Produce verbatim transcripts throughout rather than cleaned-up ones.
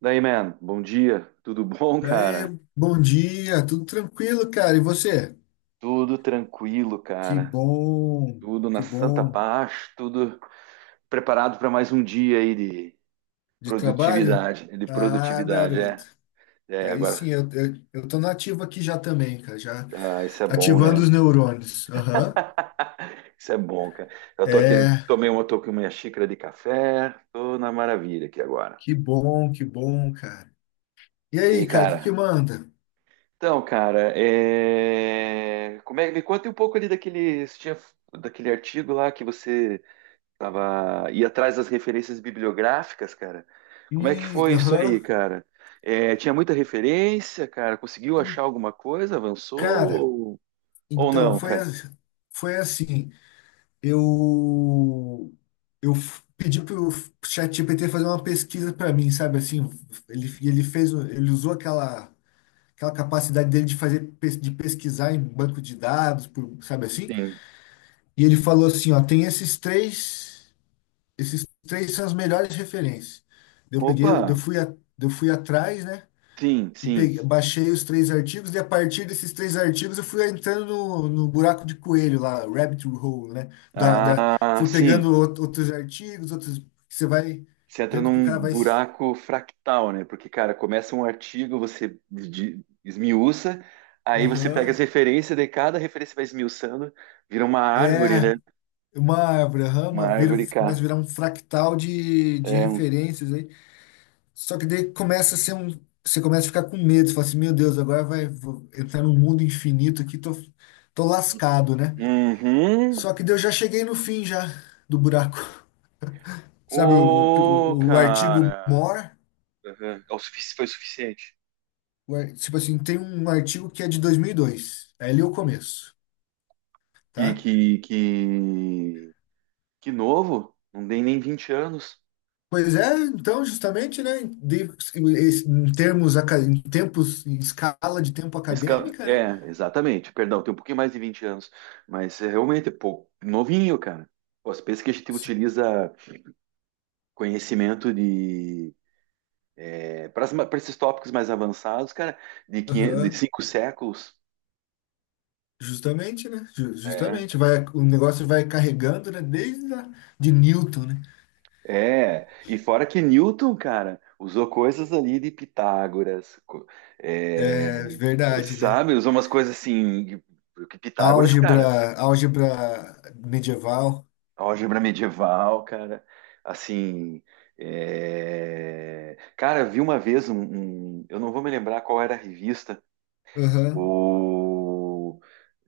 Daí, man, bom dia. Tudo bom, Daí, cara? bom dia, tudo tranquilo, cara? E você? Tudo tranquilo, Que cara. bom, Tudo na que santa bom paz, tudo preparado para mais um dia aí de de trabalho? produtividade. De Ah, produtividade, garoto. é. É, Aí sim, agora, eu, eu, eu tô nativo aqui já também, cara, já ah, isso é bom, ativando né? os neurônios. Aham. Isso é bom, cara. Eu tô aqui, É, tomei uma, tô com minha xícara de café, tô na maravilha aqui agora. que bom, que bom, cara. E E aí, aí, cara, o que que cara? manda? Então, cara, é... como é... me conta um pouco ali daquele, você tinha- daquele artigo lá que você tava ia atrás das referências bibliográficas, cara. Como é que E, foi isso aí, aham. cara? É, tinha muita referência, cara. Conseguiu achar alguma coisa? Avançou Cara, ou, ou então, não, foi, cara? a- foi assim. eu eu f- pedi pro ChatGPT fazer uma pesquisa para mim, sabe assim. Ele ele fez, o- ele usou aquela aquela capacidade dele de fazer pes- de pesquisar em banco de dados, por- sabe assim? Sim. E ele falou assim, ó, tem esses três, esses três são as melhores referências. Eu Opa, peguei, eu fui a, eu fui atrás, né? sim, E sim. peguei, baixei os três artigos, e a partir desses três artigos eu fui entrando no, no buraco de coelho lá, rabbit hole, né? Da, da, Ah, fui sim. pegando out- outros artigos, outros. Você vai Você entra vendo que o num cara vai. s- buraco fractal, né? Porque, cara, começa um artigo, você de- esmiuça, aí você pega Aham. as referências, de cada referência vai esmiuçando, vira uma árvore, É. né? Uma árvore, aham, Uma uma vira, árvore começa cá. a virar um fractal de, de É um. referências aí. Só que daí começa a ser um. Você começa a ficar com medo, você fala assim, meu Deus, agora vai vou entrar num mundo infinito aqui, tô, tô lascado, né? Uhum. Só que daí eu já cheguei no fim já do buraco. Sabe o, Ô, o, o artigo cara. more, Aham. É o sufici- foi o suficiente. o ar- tipo assim, tem um artigo que é de dois mil e dois é ali o começo, Que, tá? que, que, que novo. Não tem nem vinte anos. Pois é, então, justamente, né, de- em termos, aca- em tempos, em escala de tempo Esse ca- acadêmica, né? É, exatamente. Perdão, tem um pouquinho mais de vinte anos. Mas é, realmente é pouco. Novinho, cara. Pô, você pensa que a gente utiliza conhecimento de. Para esses tópicos mais avançados, cara, de, quinhentos, de Aham. cinco séculos. Justamente, né? Ju- é, Justamente, vai, o negócio vai carregando, né? Desde a, de Newton, né? é, e fora que Newton, cara, usou coisas ali de Pitágoras, co- é, É verdade, né? sabe? Usou umas coisas assim, que que Pitágoras, cara, Álgebra, álgebra medieval. álgebra medieval, cara, assim, é, cara, vi uma vez um, um- eu não vou me lembrar qual era a revista, Aham, o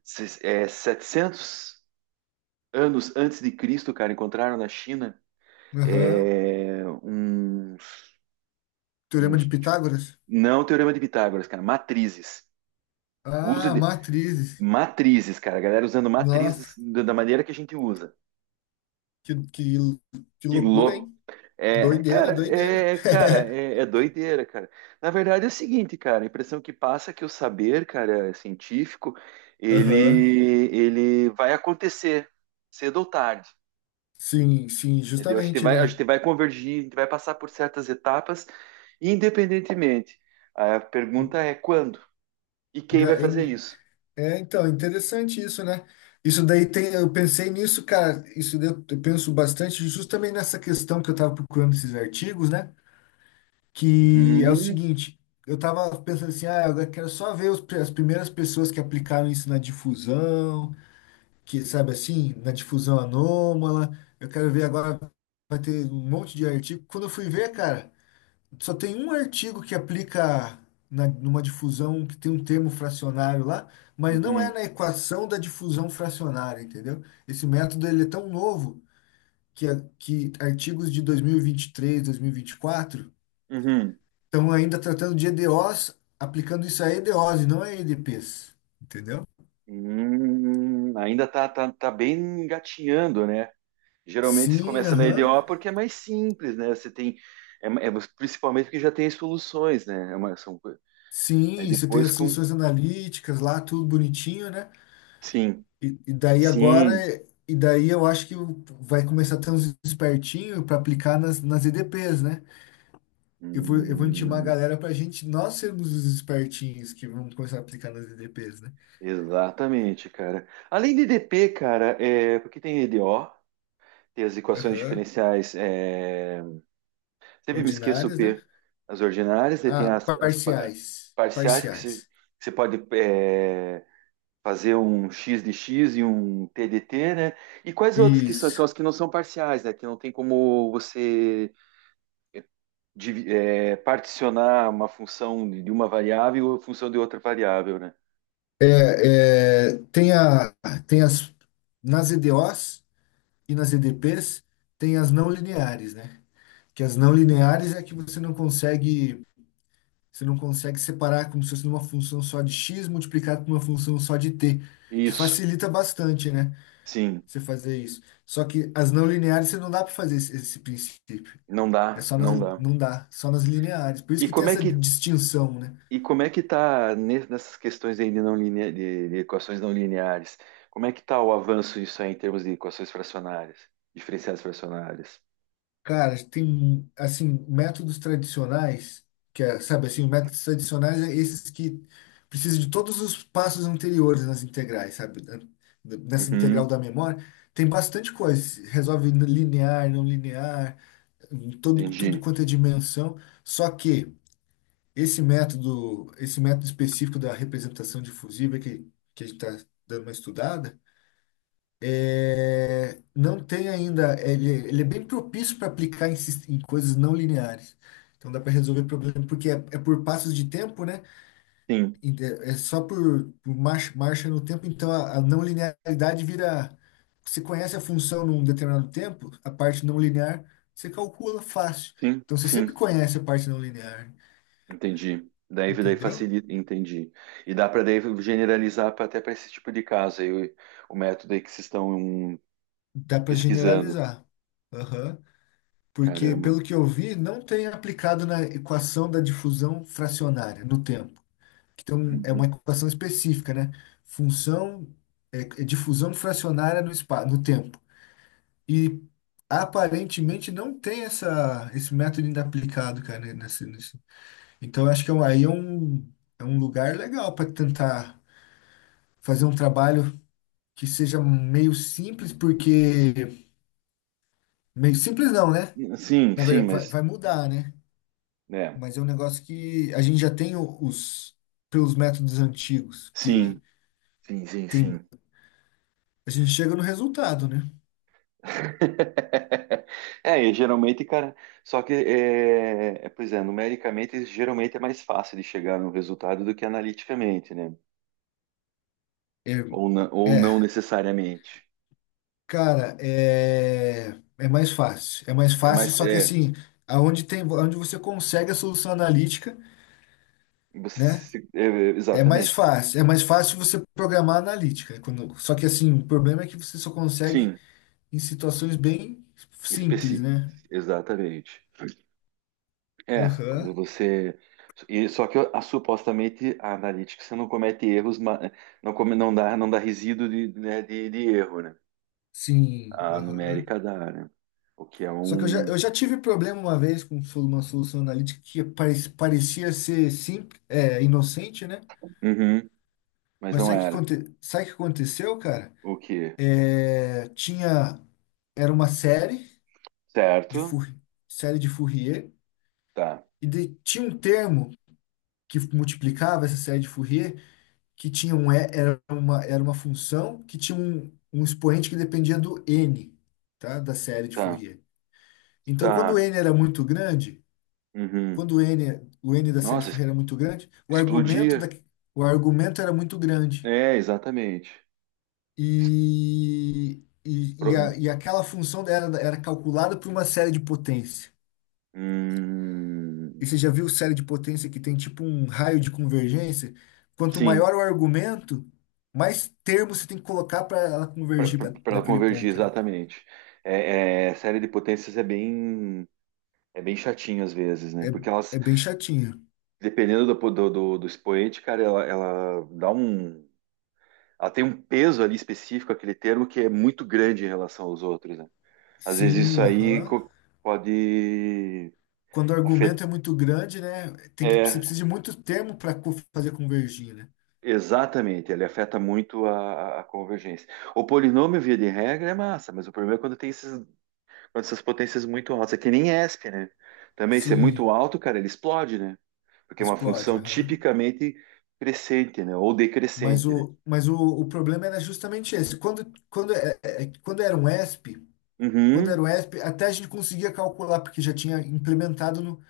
se- é, setecentos anos antes de Cristo, cara, encontraram na China, aham. é, uns, Teorema de Pitágoras. não teorema de Pitágoras, cara, matrizes. Uso Ah, de matrizes. matrizes, cara. A galera usando matrizes Nossa, da da maneira que a gente usa. que, que, que Que loucura, louco. hein? É, Doideira, cara, doideira. é, cara, é, é doideira, cara. Na verdade é o seguinte, cara, a impressão que passa é que o saber, cara, é científico, ele, Aham. ele vai acontecer cedo ou tarde, Sim, sim, entendeu? A gente justamente, vai, a né? gente vai convergir, a gente vai passar por certas etapas, independentemente. A pergunta é quando e quem vai Gra- fazer em- isso? É, então, interessante isso, né? Isso daí tem, eu pensei nisso, cara, isso daí eu eu penso bastante justamente nessa questão que eu tava procurando esses artigos, né? Que é o Uhum. seguinte, eu tava pensando assim, ah, eu quero só ver os pri- as primeiras pessoas que aplicaram isso na difusão, que, sabe assim, na difusão anômala. Eu quero ver agora, vai ter um monte de artigo. Quando eu fui ver, cara, só tem um artigo que aplica na, numa difusão que tem um termo fracionário lá, mas não é Uhum, na equação da difusão fracionária, entendeu? Esse método ele é tão novo que, a- que artigos de dois mil e vinte e três, dois mil e vinte e quatro uhum. estão ainda tratando de E D Os, aplicando isso a E D Os e não a E D Ps, entendeu? Hum, ainda tá, tá, tá bem engatinhando, né? Geralmente você Sim, começa na aham. E D O porque é mais simples, né? Você tem, é, é- principalmente porque já tem as soluções, né? É uma, são, co- aí Sim, você tem depois as com, soluções analíticas lá, tudo bonitinho, né? sim, E, e daí agora, sim, e daí eu acho que vai começar a ter uns espertinhos para aplicar nas, nas E D Ps, né? Eu vou, eu vou intimar a hum, galera para a gente, nós sermos os espertinhos que vamos começar a aplicar nas E D Ps, né? exatamente, cara. Além de D P, cara, é, porque tem E D O, tem as equações Aham. diferenciais, é, sempre me esqueço o Ordinárias, né? P. As ordinárias, daí tem Ah, as, as pa- parciais. parciais, porque você, Parciais. você pode é, fazer um X de X e um t de t né? E quais outras que são? Isso. São as que não são parciais, né? Que não tem como você divi- é, particionar uma função de de uma variável ou função de outra variável, né? É, é, tem a, tem as, nas E D Os e nas E D Ps, tem as não lineares, né? Que as não lineares é que você não consegue, você não consegue separar como se fosse uma função só de x multiplicado por uma função só de t, que Isso, facilita bastante, né? sim, Você fazer isso. Só que as não lineares você não dá para fazer esse, esse princípio. não É dá, só nas, não dá. não dá, só nas lineares. Por isso E que tem como é essa que distinção, né? E como é que está nessas questões aí de, não linea- de, de equações não lineares? Como é que está o avanço disso aí em termos de equações fracionárias, diferenciais fracionárias? Cara, tem, assim, métodos tradicionais, que é, sabe assim, métodos tradicionais é esses que precisam de todos os passos anteriores nas integrais, sabe? Da- da- Nessa integral Uhum, da memória, tem bastante coisa. Resolve linear, não linear, em todo, tudo entendi. quanto é dimensão. Só que esse método, esse método específico da representação difusiva que, que a gente está dando uma estudada, é, não tem ainda. Ele, ele é bem propício para aplicar em, sis- em coisas não lineares. Então dá para resolver problema, porque é, é por passos de tempo, né? Sim, E É é só por, por marcha, marcha no tempo. Então a, a não linearidade vira. Você conhece a função num determinado tempo, a parte não linear, você calcula fácil. sim, Então você sempre sim, conhece a parte não linear, entendi. Daí, daí entendeu? facilita, entendi. E dá para daí generalizar pra- até para esse tipo de caso aí, o, o método aí que vocês estão hum, Dá para pesquisando. generalizar. Aham. Porque, Caramba. pelo que eu vi, não tem aplicado na equação da difusão fracionária no tempo. Então, é uma Uhum. equação específica, né? Função é, é difusão fracionária no espaço, no tempo. E aparentemente não tem essa, esse método ainda aplicado, cara, nesse, nesse- Então, eu acho que é um- aí é um, é um lugar legal para tentar fazer um trabalho que seja meio simples, porque meio simples não, né? Sim, Na sim, verdade, vai mas, vai mudar, né? né? Mas é um negócio que a gente já tem o- os pelos métodos antigos, Sim, que sim, sim, tem, sim. a gente chega no resultado, né? É, e geralmente, cara, só que, é, é, pois é, numericamente, geralmente é mais fácil de chegar no resultado do que analiticamente, né? É, Ou, na- ou é, não necessariamente. cara, é, é mais fácil. É mais É fácil, mais, só que é, assim, aonde tem, aonde você consegue a solução analítica, né? você- é, É mais exatamente. fácil. É mais fácil você programar analítica. Quando, só que assim, o problema é que você só consegue Sim, em situações bem simples, especi, né? exatamente. É, quando Aham. você, e só que a, supostamente a analítica você não comete erros, ma- não come, não dá, não dá resíduo de, né, de, de erro, né? Sim, A aham. numérica dá, né? O que é Só que eu já, um eu já tive problema uma vez com solu- uma solução analítica que pare- parecia ser simples, é, inocente, né? uhum. Mas Mas não sabe o que, era. aconte- sabe o que aconteceu, cara? O quê? É, tinha, era uma série de, Certo? Four- série de Fourier Tá, e de- tinha um termo que multiplicava essa série de Fourier que tinha um, e- era uma, era uma função que tinha um, um expoente que dependia do n, tá? Da série de tá, Fourier. Então, quando o tá. n era muito grande, Uhum. quando o N, o N da Sede Nossa, es- Ferreira era muito grande, o argumento, da, explodia. o argumento era muito grande. É, exatamente. E, e, e, Expro- a- e aquela função era, era calculada por uma série de potência. hum, E você já viu série de potência que tem tipo um raio de convergência? Quanto sim, maior o argumento, mais termos você tem que colocar para ela para convergir pra, ela naquele convergir, ponto, né? exatamente. É, é, série de potências é bem, é bem chatinho às vezes, né? É, Porque elas, é bem chatinho. dependendo do, do, do, do expoente, cara, ela, ela dá um. Ela tem um peso ali específico, aquele termo, que é muito grande em relação aos outros, né? Às vezes Sim, isso aí aham. co- pode Quando o afetar. argumento é muito grande, né? Tem que, você É, precisa de muito termo para fazer convergir, né? exatamente, ele afeta muito a, a- a convergência. O polinômio, via de regra, é massa, mas o problema é quando tem esses, quando essas potências muito altas. É que nem E S P, né? Também, se é muito Sim, alto, cara, ele explode, né? Porque é uma explode, função aham. tipicamente crescente, né? Ou Mas decrescente, né? o, mas o, o problema era justamente esse. Quando, quando, é- é- é, quando era um E S P, quando Uhum, era um E S P, até a gente conseguia calcular, porque já tinha implementado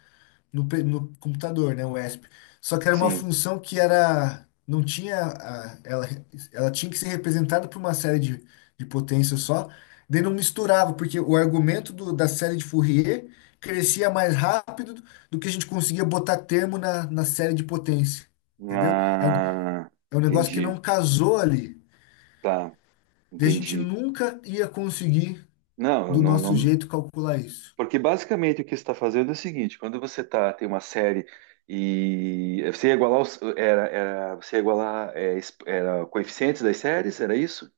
no, pe- no computador, né, o E S P. Só que era uma sim. função que era, não tinha, a- ela, ela tinha que ser representada por uma série de, de potências só, daí não misturava, porque o argumento do- da série de Fourier crescia mais rápido do que a gente conseguia botar termo na, na série de potência, entendeu? É um, Ah, é um negócio que entendi. não casou ali, Tá, daí a gente entendi. nunca ia conseguir, Não, do não, nosso não, jeito, calcular isso. Porque basicamente o que você está fazendo é o seguinte: quando você tá, tem uma série e você ia igualar os, era, era, você ia igualar é, es- era, coeficientes das séries, era isso?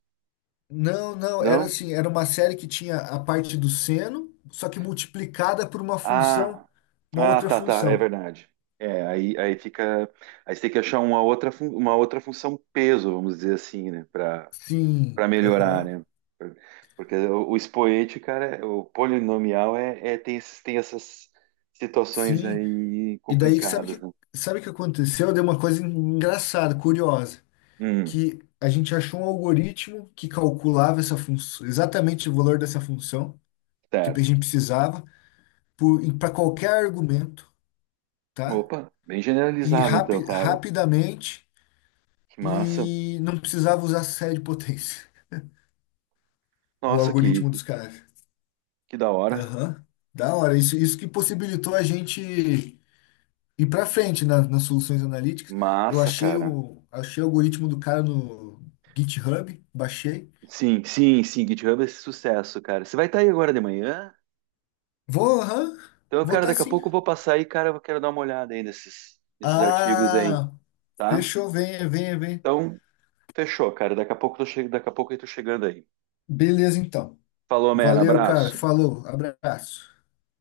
Não, não, era Não? assim, era uma série que tinha a parte do seno, só que multiplicada por uma função, Ah, uma ah, outra tá, tá, é função. verdade. É, aí, aí fica. Aí você tem que achar uma outra, fun- uma outra função peso, vamos dizer assim, né? Para Sim, para melhorar, aham, né? Porque o, o expoente, cara, é, o polinomial é, é- tem, esses- tem essas situações sim. aí E daí, sabe complicadas, que, né? sabe o que aconteceu? Deu uma coisa engraçada, curiosa, Hum, que a gente achou um algoritmo que calculava essa função, exatamente o valor dessa função que a certo. gente precisava para qualquer argumento, tá? Opa, bem E generalizado então, rapi, Pava. rapidamente, Que massa. e não precisava usar série de potência. O Nossa, que, algoritmo que, dos caras. que da hora. Aham. Da hora. Isso, isso que possibilitou a gente ir para frente na- nas soluções analíticas. Eu Massa, achei cara. o, achei o algoritmo do cara no GitHub, baixei. Sim, sim, sim, GitHub é esse sucesso, cara. Você vai estar aí agora de manhã? Vou, aham, Então, vou cara, tá daqui a sim. pouco eu vou passar aí, cara, eu quero dar uma olhada aí nesses, nesses artigos aí, Ah, tá? fechou. Venha, venha, venha. Então, fechou, cara. Daqui a pouco eu tô che... daqui a pouco eu tô chegando aí. Beleza, então. Falou, man, Valeu, cara. abraço. Falou. Abraço.